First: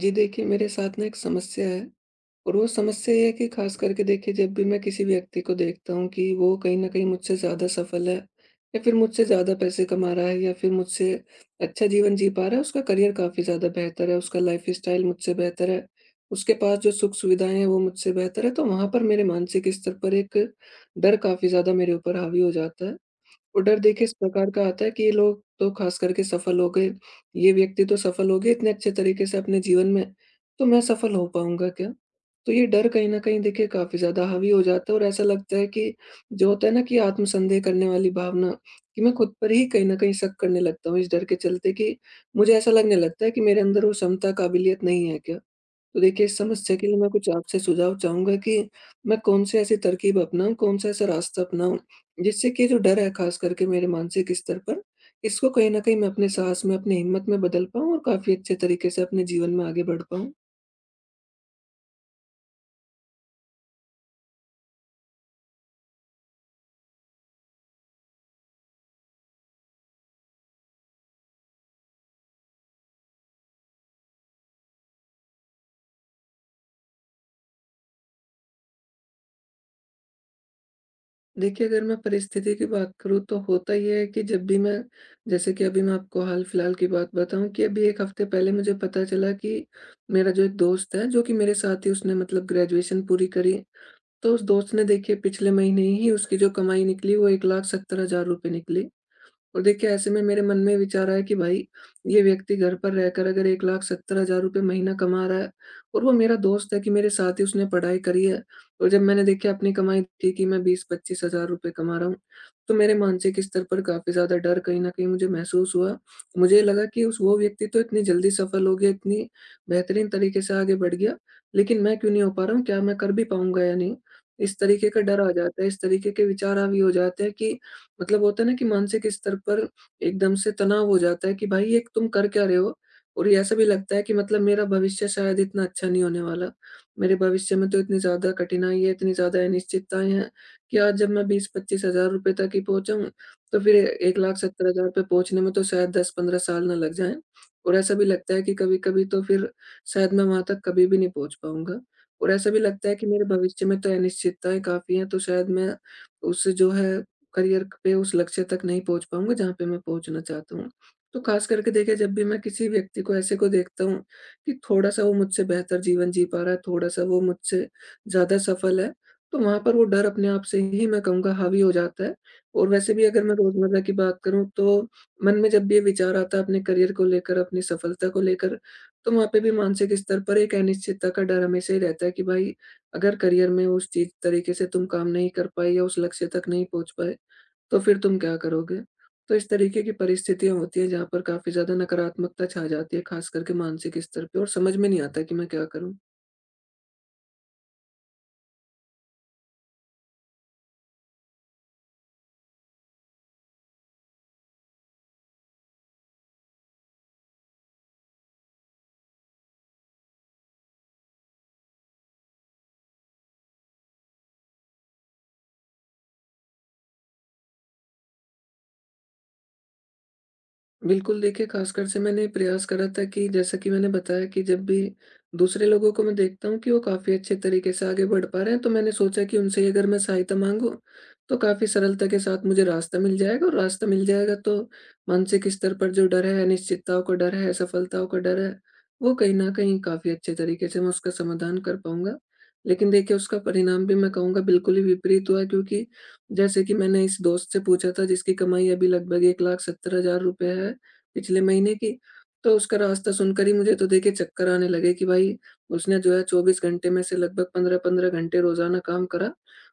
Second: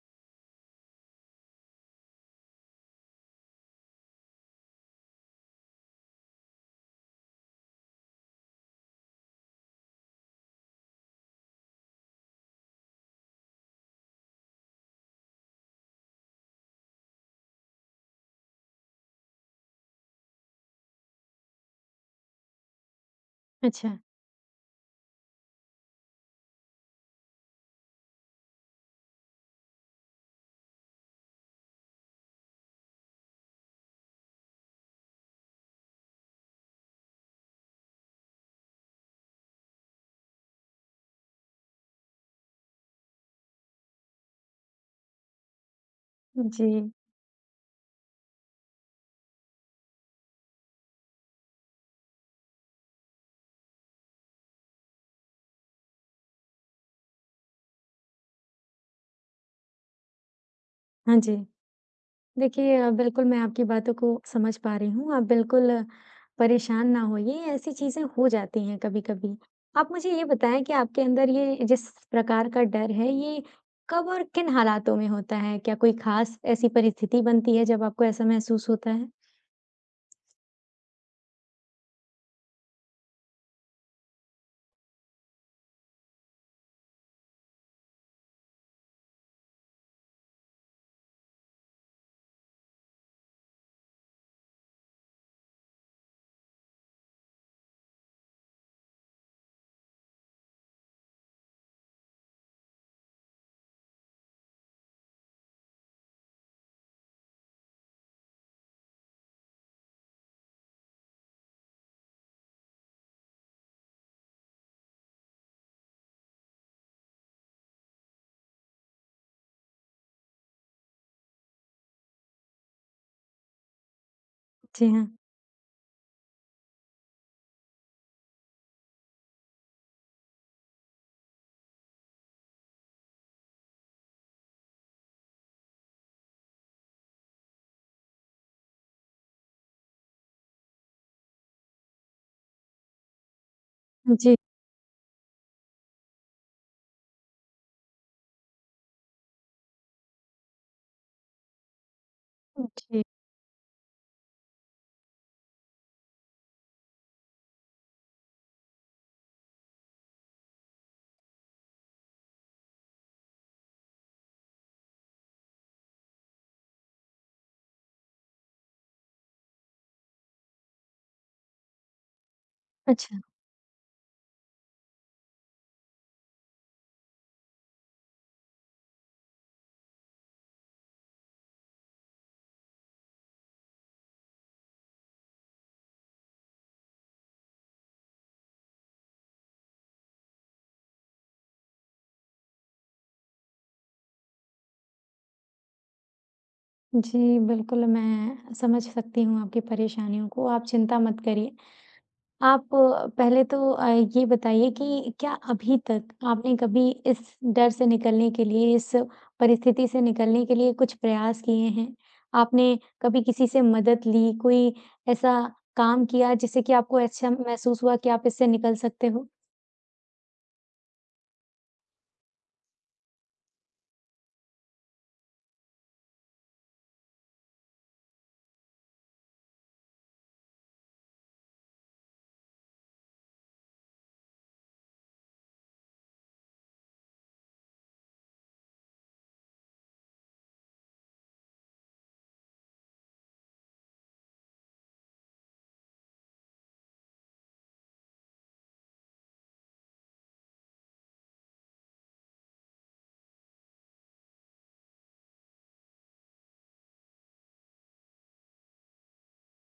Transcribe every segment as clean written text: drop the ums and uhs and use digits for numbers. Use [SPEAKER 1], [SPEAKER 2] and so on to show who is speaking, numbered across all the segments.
[SPEAKER 1] जी देखिए, मेरे साथ ना एक समस्या है और वो समस्या ये है कि ख़ास करके देखिए जब भी मैं किसी व्यक्ति को देखता हूँ कि वो कहीं न कहीं मुझसे ज़्यादा सफल है या फिर मुझसे ज़्यादा पैसे कमा रहा है या फिर मुझसे अच्छा जीवन जी पा रहा है, उसका करियर काफ़ी ज़्यादा बेहतर है, उसका लाइफ़स्टाइल मुझसे बेहतर है, उसके पास जो सुख-सुविधाएँ हैं वो मुझसे बेहतर है, तो वहाँ पर मेरे मानसिक स्तर पर एक डर काफ़ी ज़्यादा मेरे ऊपर हावी हो जाता है। वो डर
[SPEAKER 2] अच्छा,
[SPEAKER 1] देखिए इस प्रकार का आता है कि ये लोग तो खास करके सफल हो गए, ये व्यक्ति तो सफल हो गए इतने अच्छे तरीके से अपने जीवन में, तो मैं सफल हो पाऊँगा क्या? तो ये डर कहीं न कहीं देखिए काफ़ी ज़्यादा हावी हो जाता है और ऐसा लगता है कि जो होता है ना कि आत्मसन्देह करने वाली भावना, कि मैं खुद पर ही कहीं न कहीं शक करने लगता हूँ इस डर के चलते कि मुझे ऐसा लगने लगता है कि मेरे अंदर वो क्षमता, काबिलियत नहीं है क्या? तो देखिए इस
[SPEAKER 2] जी।
[SPEAKER 1] समस्या के लिए मैं कुछ आपसे सुझाव चाहूँगा कि मैं कौन से ऐसी तरकीब अपनाऊँ, कौन सा ऐसा रास्ता अपनाऊँ, जिससे कि जो डर है ख़ास करके मेरे मानसिक स्तर पर, इसको कहीं न कहीं मैं अपने साहस में, अपनी हिम्मत में बदल पाऊँ और काफ़ी अच्छे तरीके से अपने जीवन में आगे बढ़ पाऊँ।
[SPEAKER 2] हाँ जी। देखिए बिल्कुल मैं आपकी बातों को समझ पा रही हूँ। आप बिल्कुल परेशान ना होइए, ऐसी चीज़ें हो जाती हैं कभी-कभी। आप मुझे ये बताएँ कि आपके अंदर ये जिस प्रकार का डर है, ये कब और किन हालातों में होता है? क्या कोई ख़ास ऐसी परिस्थिति बनती है जब आपको ऐसा महसूस होता है?
[SPEAKER 1] देखिए, अगर मैं परिस्थिति की बात करूँ, तो होता ये है कि जब भी मैं, जैसे कि अभी मैं आपको हाल-फिलहाल की बात बताऊँ, कि अभी 1 हफ़्ते पहले मुझे पता चला कि मेरा जो एक दोस्त है, जो कि मेरे साथ ही उसने मतलब ग्रेजुएशन पूरी करी, तो उस दोस्त ने देखिए पिछले महीने ही उसकी जो कमाई निकली वो ₹1,70,000 निकली। और देखिए ऐसे में मेरे मन में विचार आया कि भाई ये व्यक्ति घर पर रहकर अगर 1,70,000 महीना कमा रहा है और वो मेरा दोस्त है कि मेरे साथ ही उसने पढ़ाई करी है, और जब मैंने देखिए अपनी कमाई देखी कि मैं 20-25,000 रुपए कमा रहा हूँ, तो मेरे मानसिक स्तर पर काफ़ी ज़्यादा डर कहीं न कहीं मुझे महसूस हुआ। मुझे लगा कि उस वो व्यक्ति तो इतनी जल्दी सफल हो गया, इतनी बेहतरीन तरीके से आगे बढ़ गया, लेकिन मैं क्यों नहीं हो पा रहा हूँ? क्या मैं कर भी पाऊँगा या नहीं? इस तरीके
[SPEAKER 2] जी
[SPEAKER 1] का
[SPEAKER 2] हाँ।
[SPEAKER 1] डर आ जाता है, इस तरीके के विचार हावी हो जाते हैं कि मतलब होता है ना कि मानसिक स्तर पर एकदम से तनाव हो जाता है कि भाई ये तुम कर क्या रहे हो? और ये ऐसा भी लगता है कि मतलब मेरा भविष्य शायद इतना अच्छा नहीं होने वाला। मेरे भविष्य में तो इतनी ज़्यादा कठिनाई है, इतनी ज़्यादा अनिश्चितताएँ हैं कि आज जब मैं 20-25,000 रुपए तक ही पहुँचाऊँ, तो फिर
[SPEAKER 2] जी,
[SPEAKER 1] 1,70,000 पे पहुँचने में तो शायद 10-15 साल ना लग जाएँ। और ऐसा भी लगता है कि कभी-कभी तो फिर शायद मैं वहाँ तक कभी भी नहीं पहुँच पाऊँगा। और ऐसा भी लगता है
[SPEAKER 2] जी।
[SPEAKER 1] कि मेरे भविष्य में तो अनिश्चितताएँ काफ़ी हैं, तो शायद मैं उस जो है करियर पे उस लक्ष्य तक नहीं पहुँच पाऊँगा जहाँ पे मैं पहुँचना चाहता हूँ। तो ख़ास करके देखिए जब भी मैं किसी व्यक्ति को ऐसे को देखता हूँ कि थोड़ा-सा वो मुझसे बेहतर जीवन जी पा रहा है, थोड़ा-सा वो मुझसे ज़्यादा सफल है, तो वहाँ पर वो डर अपने आप से ही मैं कहूँगा हावी हो जाता है। और वैसे भी
[SPEAKER 2] अच्छा।
[SPEAKER 1] अगर मैं रोज़मर्रा की बात करूँ, तो मन में जब भी ये विचार आता है अपने करियर को लेकर, अपनी सफलता को लेकर, तो वहाँ पे भी मानसिक स्तर पर एक अनिश्चितता का डर हमेशा ही रहता है कि भाई अगर करियर में उस चीज़ तरीके से तुम काम नहीं कर पाए या उस लक्ष्य तक नहीं पहुँच पाए, तो फिर तुम क्या करोगे? तो इस तरीके की परिस्थितियाँ होती हैं जहाँ पर काफ़ी ज़्यादा नकारात्मकता छा जाती है, ख़ास करके मानसिक स्तर पे, और समझ में नहीं आता कि मैं क्या करूँ?
[SPEAKER 2] जी, बिल्कुल मैं समझ सकती हूँ आपकी परेशानियों को, आप चिंता मत करिए। आप पहले तो ये बताइए कि क्या अभी तक आपने कभी इस डर से निकलने के लिए, इस परिस्थिति से निकलने के लिए कुछ प्रयास किए हैं? आपने कभी किसी से मदद ली, कोई ऐसा काम किया जिससे कि आपको अच्छा महसूस हुआ कि आप इससे निकल सकते हो?
[SPEAKER 1] बिल्कुल, देखिए, ख़ासकर से मैंने प्रयास करा था कि जैसा कि मैंने बताया कि जब भी दूसरे लोगों को मैं देखता हूँ कि वो काफ़ी अच्छे तरीके से आगे बढ़ पा रहे हैं, तो मैंने सोचा कि उनसे ही अगर मैं सहायता माँगूँ, तो काफ़ी सरलता के साथ मुझे रास्ता मिल जाएगा, और रास्ता मिल जाएगा तो मानसिक स्तर पर जो डर है, अनिश्चितताओं का डर है, असफलताओं का डर है, वो कहीं न कहीं काफ़ी अच्छे तरीके से मैं उसका समाधान कर पाऊँगा। लेकिन देखिए उसका परिणाम भी मैं कहूँगा बिल्कुल ही विपरीत हुआ, क्योंकि जैसे कि मैंने इस दोस्त से पूछा था जिसकी कमाई अभी लगभग ₹1,70,000 है, पिछले महीने की, तो उसका रास्ता सुनकर ही मुझे तो देखिए चक्कर आने लगे कि भाई उसने जो है 24 घंटे में से लगभग 15-15 घंटे रोज़ाना काम करा,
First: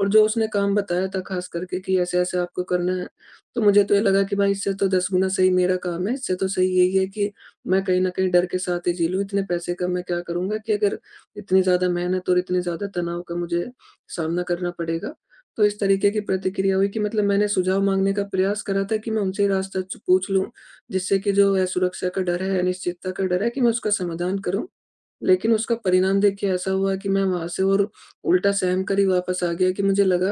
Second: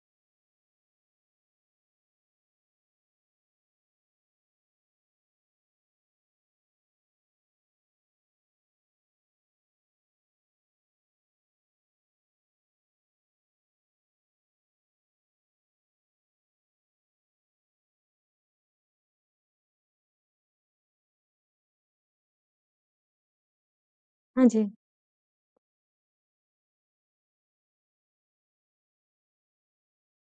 [SPEAKER 1] और जो उसने काम बताया था ख़ास करके कि ऐसे-ऐसे आपको करना है, तो मुझे तो ये लगा कि भाई इससे तो 10 गुना सही मेरा काम है, इससे तो सही यही है कि मैं कहीं न कहीं डर के साथ ही जी लूँ, इतने पैसे का मैं क्या करूँगा कि अगर इतनी ज़्यादा मेहनत और इतने ज़्यादा तनाव का मुझे सामना करना पड़ेगा। तो इस तरीके की प्रतिक्रिया हुई कि मतलब मैंने सुझाव माँगने का प्रयास करा था कि मैं उनसे ही रास्ता च पूछ लूँ जिससे कि जो है सुरक्षा का डर है, अनिश्चितता का डर है कि मैं उसका समाधान
[SPEAKER 2] हाँ जी,
[SPEAKER 1] करूँ। लेकिन उसका परिणाम देखिए ऐसा हुआ कि मैं वहाँ से और उल्टा सहम कर ही वापस आ गया, कि मुझे लगा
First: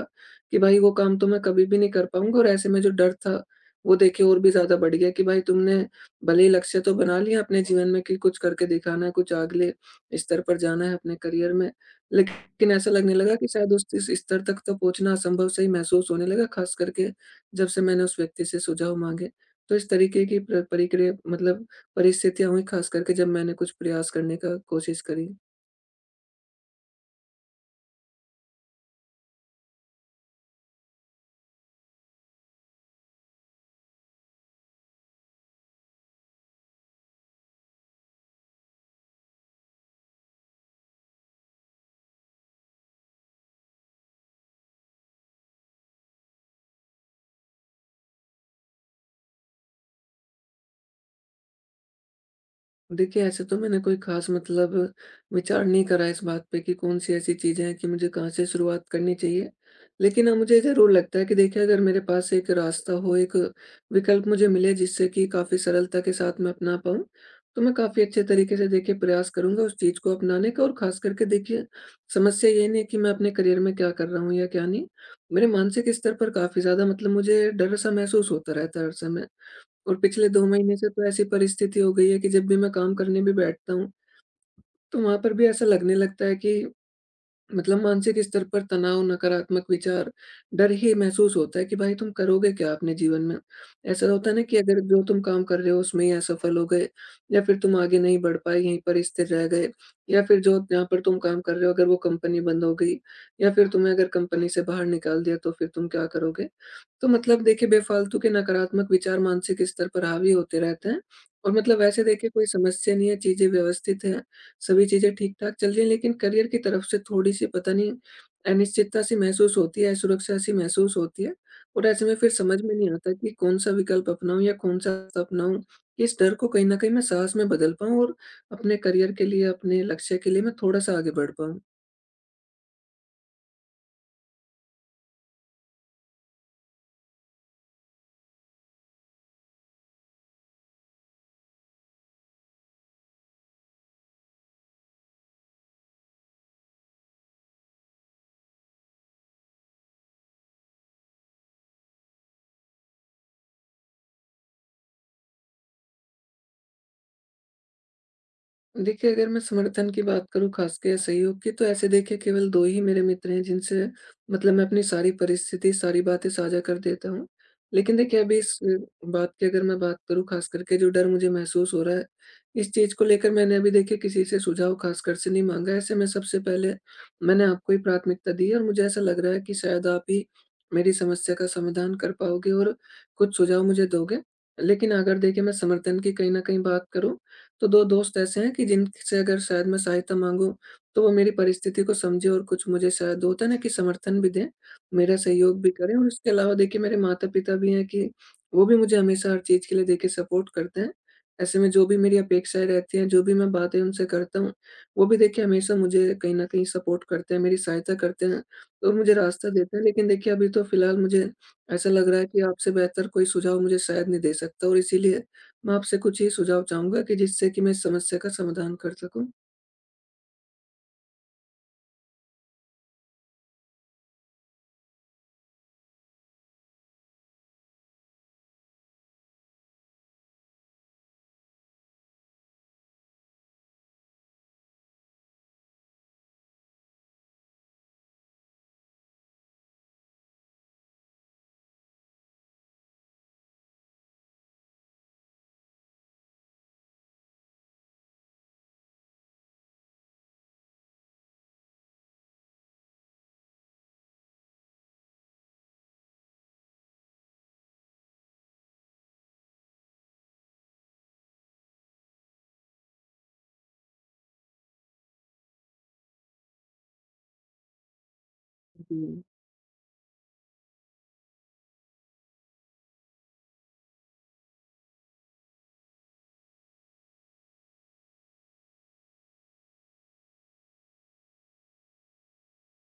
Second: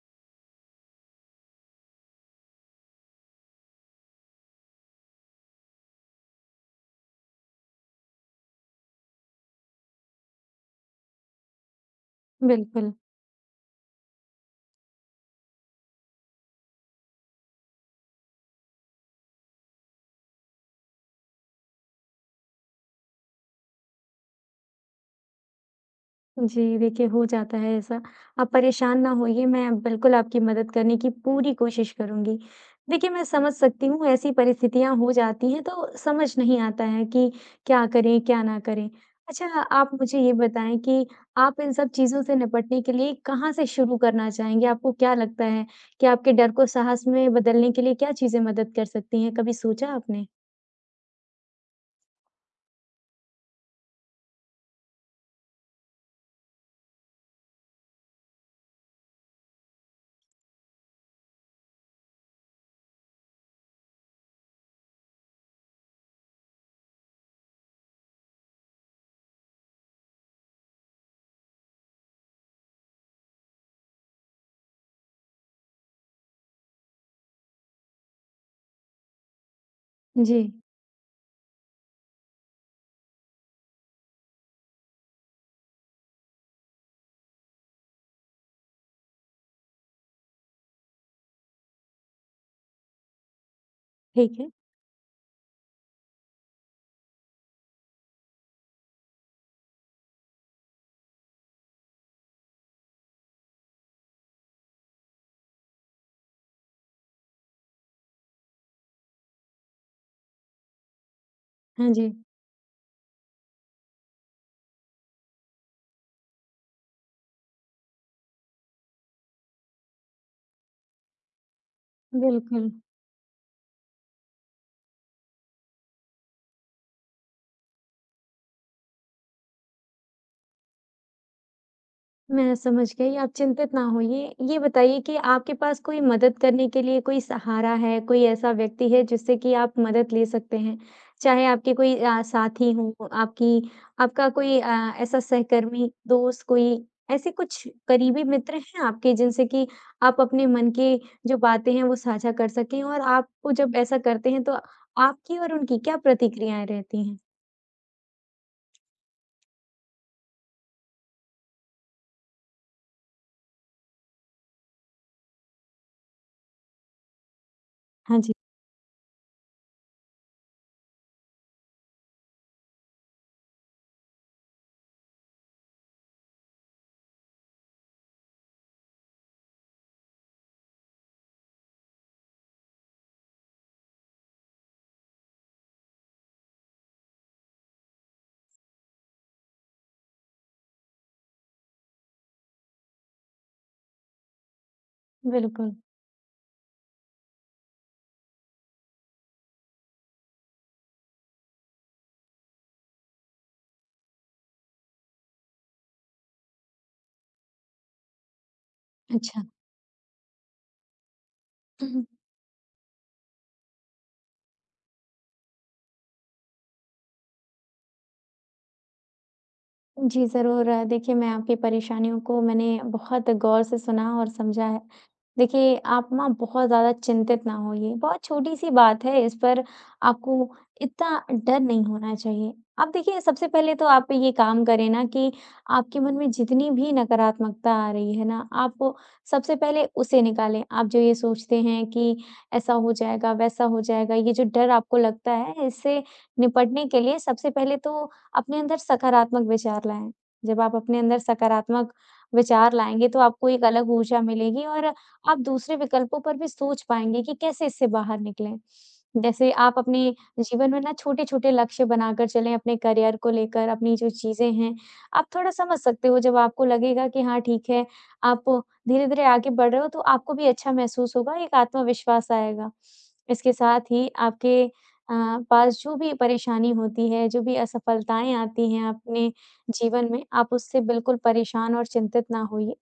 [SPEAKER 1] कि भाई वो काम तो मैं कभी भी नहीं कर पाऊँगा, और ऐसे में जो डर था, वो देखिए और भी ज़्यादा बढ़ गया कि भाई तुमने भले ही लक्ष्य तो बना लिया अपने जीवन में कि कुछ करके दिखाना है, कुछ अगले स्तर पर जाना है अपने करियर में। लेकिन ऐसा
[SPEAKER 2] बिल्कुल।
[SPEAKER 1] लगने लगा कि शायद उस इस स्तर तक तो पहुँचना असंभव सा ही महसूस होने लगा, ख़ास करके जब से मैंने उस व्यक्ति से सुझाव माँगे। तो इस तरीके की प्र परिक्रिया, मतलब परिस्थितियाँ हुई ख़ास करके जब मैंने कुछ प्रयास करने का कोशिश करी।
[SPEAKER 2] जी, देखिए हो जाता है ऐसा। आप परेशान ना होइए, मैं बिल्कुल आपकी मदद करने की पूरी कोशिश करूँगी। देखिए, मैं समझ सकती हूँ ऐसी परिस्थितियाँ हो जाती हैं तो समझ नहीं आता है कि क्या करें, क्या ना करें। अच्छा, आप मुझे ये बताएँ कि आप इन सब चीज़ों से निपटने के लिए कहाँ से शुरू करना चाहेंगे? आपको क्या लगता है कि आपके डर को साहस में बदलने के लिए क्या चीज़ें मदद कर सकती हैं? कभी सोचा आपने?
[SPEAKER 1] देखिए, ऐसे तो मैंने कोई ख़ास मतलब विचार नहीं करा इस बात पे कि कौन-सी ऐसी चीज़ें हैं कि मुझे कहाँ से शुरुआत करनी चाहिए। लेकिन हाँ, मुझे ज़रूर लगता है कि देखिए अगर मेरे पास एक रास्ता हो, एक विकल्प मुझे मिले जिससे कि काफ़ी सरलता के साथ मैं अपना पाऊँ, तो मैं काफ़ी अच्छे तरीके से देखिए प्रयास करूँगा उस चीज़ को अपनाने का, और ख़ास करके देखिए समस्या ये नहीं है कि मैं अपने करियर में क्या कर रहा हूँ या क्या नहीं। मेरे मानसिक स्तर पर काफ़ी ज़्यादा मतलब मुझे डर-सा महसूस होता रहता है हर समय, और पिछले
[SPEAKER 2] जी,
[SPEAKER 1] 2 महीने से तो ऐसी परिस्थिति हो गई है कि जब भी मैं काम करने भी बैठता हूँ, तो वहाँ पर भी ऐसा लगने लगता है कि मतलब मानसिक स्तर पर तनाव, नकारात्मक विचार, डर ही महसूस होता है कि भाई तुम करोगे क्या अपने जीवन में? ऐसा होता है
[SPEAKER 2] ठीक
[SPEAKER 1] ना
[SPEAKER 2] है।
[SPEAKER 1] कि अगर जो तुम काम कर रहे हो उसमें ही असफल हो गए, या फिर तुम आगे नहीं बढ़ पाए, यहीं पर स्थिर रह गए, या फिर जो जहाँ पर तुम काम कर रहे हो अगर वो कंपनी बंद हो गई, या फिर तुम्हें अगर कंपनी से बाहर निकाल दिया, तो फिर तुम क्या करोगे? तो मतलब देखिए बेफालतू के नकारात्मक विचार मानसिक स्तर पर हावी होते रहते हैं, और मतलब
[SPEAKER 2] हाँ
[SPEAKER 1] वैसे
[SPEAKER 2] जी,
[SPEAKER 1] देखिए कोई समस्या नहीं है, चीज़ें व्यवस्थित हैं। सभी चीज़ें ठीक-ठाक चल रही हैं, लेकिन करियर की तरफ से थोड़ी-सी पता नहीं अनिश्चितता सी महसूस होती है, असुरक्षा सी महसूस होती है, और ऐसे में फिर समझ
[SPEAKER 2] बिल्कुल।
[SPEAKER 1] में नहीं आता कि कौन-सा विकल्प अपनाऊँ या कौन-सा रास्ता अपनाऊँ। इस डर को कहीं न कहीं मैं साहस में बदल पाऊँ, और अपने करियर के लिए, अपने लक्ष्य के लिए मैं थोड़ा-सा आगे बढ़ पाऊँ।
[SPEAKER 2] मैं समझ गई, आप चिंतित ना होइए। ये बताइए कि आपके पास कोई मदद करने के लिए कोई सहारा है, कोई ऐसा व्यक्ति है जिससे कि आप मदद ले सकते हैं? चाहे आपके कोई साथी हों, आपकी आपका कोई ऐसा सहकर्मी, दोस्त, कोई ऐसे कुछ करीबी मित्र हैं आपके जिनसे कि आप अपने मन की जो बातें हैं, वो साझा कर सकें और आपको जब ऐसा करते हैं, तो आपकी और उनकी क्या प्रतिक्रियाएँ रहती हैं?
[SPEAKER 1] देखिए, अगर मैं समर्थन की बात करूँ, ख़ासकर सहयोग की, तो ऐसे देखिए केवल 2 ही मेरे मित्र हैं जिनसे मतलब मैं अपनी सारी परिस्थिति, सारी बातें साझा कर देता हूँ। लेकिन
[SPEAKER 2] हाँ
[SPEAKER 1] देखिए
[SPEAKER 2] जी,
[SPEAKER 1] अभी बात की अगर मैं बात करूँ, ख़ास करके जो डर मुझे महसूस हो रहा है, इस चीज़ को लेकर मैंने अभी देखिए किसी से सुझाव ख़ासकर से नहीं माँगा। ऐसे में सबसे पहले मैंने आपको ही प्राथमिकता दी है, और मुझे ऐसा लग रहा है कि शायद आप ही मेरी समस्या का समाधान कर पाओगे और कुछ सुझाव मुझे दोगे। लेकिन अगर देखिए मैं समर्थन की कहीं न कहीं बात करूँ, तो 2 दोस्त ऐसे हैं कि जिनसे अगर शायद मैं सहायता माँगूँ, तो वो मेरी परिस्थिति को समझें और कुछ मुझे शायद, होता है ना कि, समर्थन भी दें, मेरा सहयोग भी
[SPEAKER 2] बिल्कुल।
[SPEAKER 1] करें, और इसके अलावा देखिए मेरे माता-पिता भी हैं कि वो भी मुझे हमेशा हर चीज़ के लिए देखिए सपोर्ट करते हैं। ऐसे में जो भी मेरी अपेक्षाएँ रहती हैं, जो भी मैं बातें उनसे करता हूँ, वो भी देखिए हमेशा मुझे कहीं न कहीं सपोर्ट करते हैं, मेरी सहायता करते हैं, और मुझे
[SPEAKER 2] अच्छा।
[SPEAKER 1] रास्ता देते हैं। लेकिन देखिए अभी तो फिलहाल मुझे ऐसा लग रहा है कि आपसे बेहतर कोई सुझाव मुझे शायद नहीं दे सकता, और इसीलिए मैं आपसे कुछ ही सुझाव चाहूँगा कि जिससे कि मैं इस समस्या का समाधान कर सकूँ।
[SPEAKER 2] जी, ज़रूर। देखिए, मैं आपकी परेशानियों को मैंने बहुत गौर से सुना और समझा है। देखिए, आप ना बहुत ज़्यादा चिंतित ना होइए, बहुत छोटी-सी बात है, इस पर आपको इतना डर नहीं होना चाहिए। आप देखिए, सबसे पहले तो आप ये काम करें ना कि आपके मन में जितनी भी नकारात्मकता आ रही है ना, आप सबसे पहले उसे निकालें। आप जो ये सोचते हैं कि ऐसा हो जाएगा, वैसा हो जाएगा, ये जो डर आपको लगता है, इससे निपटने के लिए सबसे पहले तो अपने अंदर सकारात्मक विचार लाएँ। जब आप अपने अंदर सकारात्मक विचार लाएँगे, तो आपको एक अलग ऊर्जा मिलेगी और आप दूसरे विकल्पों पर भी सोच पाएँगे कि कैसे इससे बाहर निकलें। जैसे आप अपने जीवन में ना छोटे-छोटे लक्ष्य बनाकर चलें, अपने करियर को लेकर, अपनी जो चीज़ें हैं, आप थोड़ा समझ सकते हो जब आपको लगेगा कि हाँ, ठीक है, आप
[SPEAKER 1] जी।
[SPEAKER 2] धीरे-धीरे आगे बढ़ रहे हो, तो आपको भी अच्छा महसूस होगा, एक आत्मविश्वास आएगा। इसके साथ ही आपके अ, पास जो भी परेशानी होती है, जो भी असफलताएँ आती हैं अपने जीवन में, आप उससे बिल्कुल परेशान और चिंतित ना होइए।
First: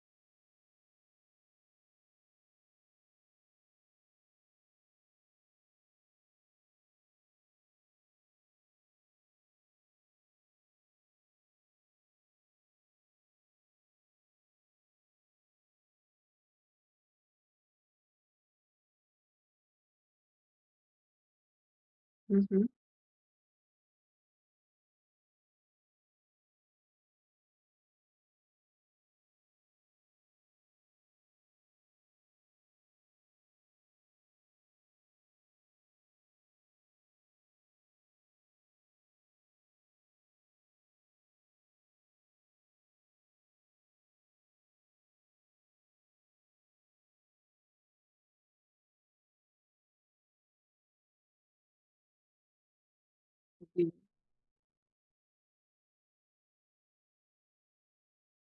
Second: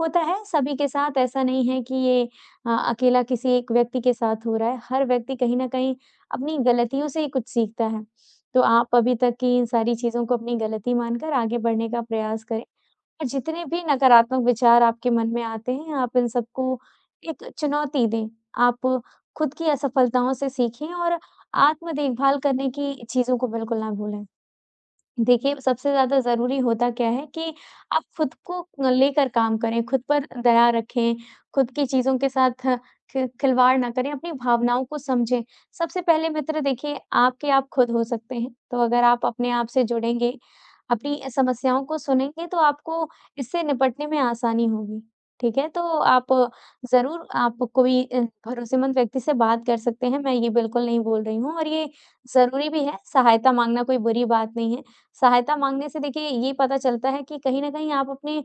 [SPEAKER 2] होता है, सभी के साथ ऐसा नहीं है कि ये अकेला किसी एक व्यक्ति के साथ हो रहा है। हर व्यक्ति कहीं न कहीं अपनी गलतियों से ही कुछ सीखता है। तो आप अभी तक की इन सारी चीज़ों को अपनी गलती मानकर आगे बढ़ने का प्रयास करें। और जितने भी नकारात्मक विचार आपके मन में आते हैं, आप इन सबको एक चुनौती दें। आप खुद की असफलताओं से सीखें और आत्म देखभाल
[SPEAKER 1] हुँ, हुँ।
[SPEAKER 2] करने की चीज़ों को बिल्कुल ना भूलें। देखिए, सबसे ज़्यादा ज़रूरी होता क्या है कि आप खुद को लेकर काम करें, खुद पर दया रखें, खुद की चीज़ों के साथ खि खिलवाड़ ना करें, अपनी भावनाओं को समझें। सबसे पहले मित्र देखिए आपके आप खुद हो सकते हैं, तो अगर आप अपने आप से जुड़ेंगे, अपनी समस्याओं को सुनेंगे तो आपको इससे निपटने में आसानी होगी, ठीक है? तो आप ज़रूर आप कोई भरोसेमंद व्यक्ति से बात कर सकते हैं, मैं ये बिल्कुल नहीं बोल रही हूँ और ये ज़रूरी भी है, सहायता माँगना
[SPEAKER 1] जी।
[SPEAKER 2] कोई बुरी बात नहीं है। सहायता माँगने से देखिए ये पता चलता है कि कहीं न कहीं आप अपने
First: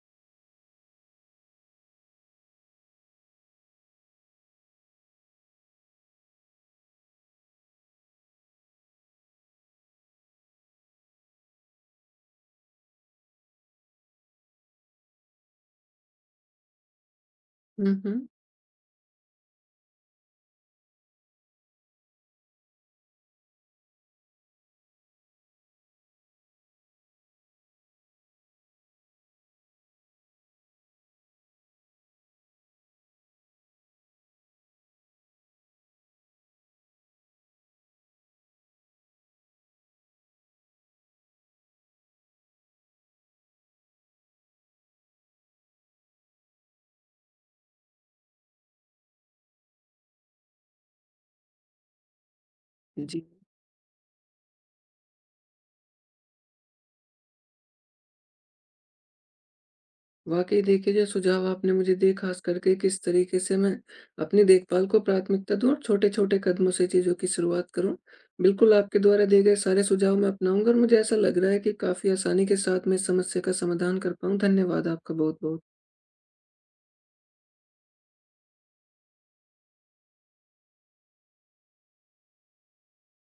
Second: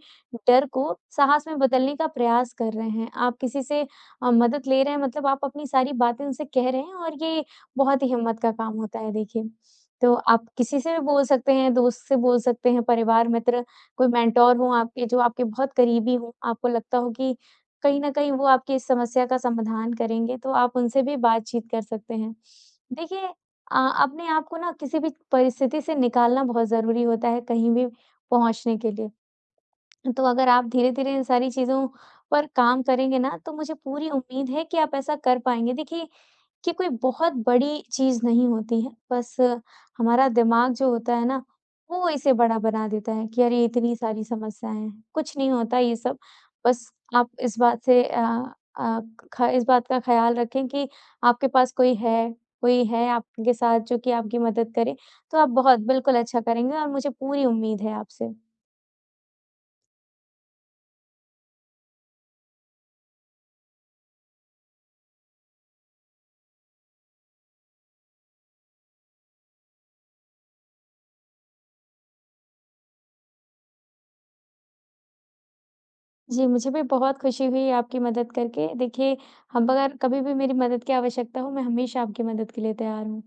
[SPEAKER 2] डर को साहस में बदलने का प्रयास कर रहे हैं। आप किसी से मदद ले रहे हैं मतलब आप अपनी सारी बातें उनसे कह रहे हैं और ये बहुत ही हिम्मत का काम होता है देखिए। तो आप किसी से भी बोल सकते हैं, दोस्त से बोल सकते हैं, परिवार, मित्र, कोई मेंटर हो आपके जो आपके बहुत करीबी हो, आपको लगता हो कि
[SPEAKER 1] हुँ,
[SPEAKER 2] कहीं न
[SPEAKER 1] हुँ।
[SPEAKER 2] कहीं वो आपकी इस समस्या का समाधान करेंगे, तो आप उनसे भी बातचीत कर सकते हैं। देखिए अपने आप को ना किसी भी परिस्थिति से निकालना बहुत ज़रूरी होता है कहीं भी पहुँचने के लिए। तो अगर आप धीरे-धीरे इन सारी चीज़ों पर काम करेंगे ना, तो मुझे पूरी उम्मीद है कि आप ऐसा कर पाएँगे। देखिए कि कोई बहुत बड़ी चीज़ नहीं होती है, बस हमारा दिमाग जो होता है ना, वो इसे बड़ा बना देता है कि अरे! इतनी सारी समस्याएँ हैं, कुछ नहीं होता ये सब। बस आप इस बात से अ अ, ख इस बात का ख़्याल रखें कि आपके पास कोई है,
[SPEAKER 1] जी।
[SPEAKER 2] आपके साथ जो कि आपकी मदद करे, तो आप बहुत बिल्कुल अच्छा करेंगे और मुझे पूरी उम्मीद है आपसे।
[SPEAKER 1] वाक़ई देखिए जो सुझाव आपने मुझे दिए, ख़ास करके किस तरीके से मैं अपनी देखभाल को प्राथमिकता दूँ और छोटे-छोटे कदमों से चीज़ों की शुरुआत करूँ। बिल्कुल आपके द्वारा दिए गए सारे सुझाव मैं अपनाऊँगा, और मुझे ऐसा लग रहा है कि काफ़ी आसानी के साथ मैं इस समस्या का समाधान कर पाऊँ। धन्यवाद आपका बहुत-बहुत।
[SPEAKER 2] जी, मुझे भी बहुत खुशी हुई आपकी मदद करके। देखिए, अब अगर कभी भी मेरी मदद की आवश्यकता हो, मैं हमेशा आपकी मदद के लिए तैयार हूँ।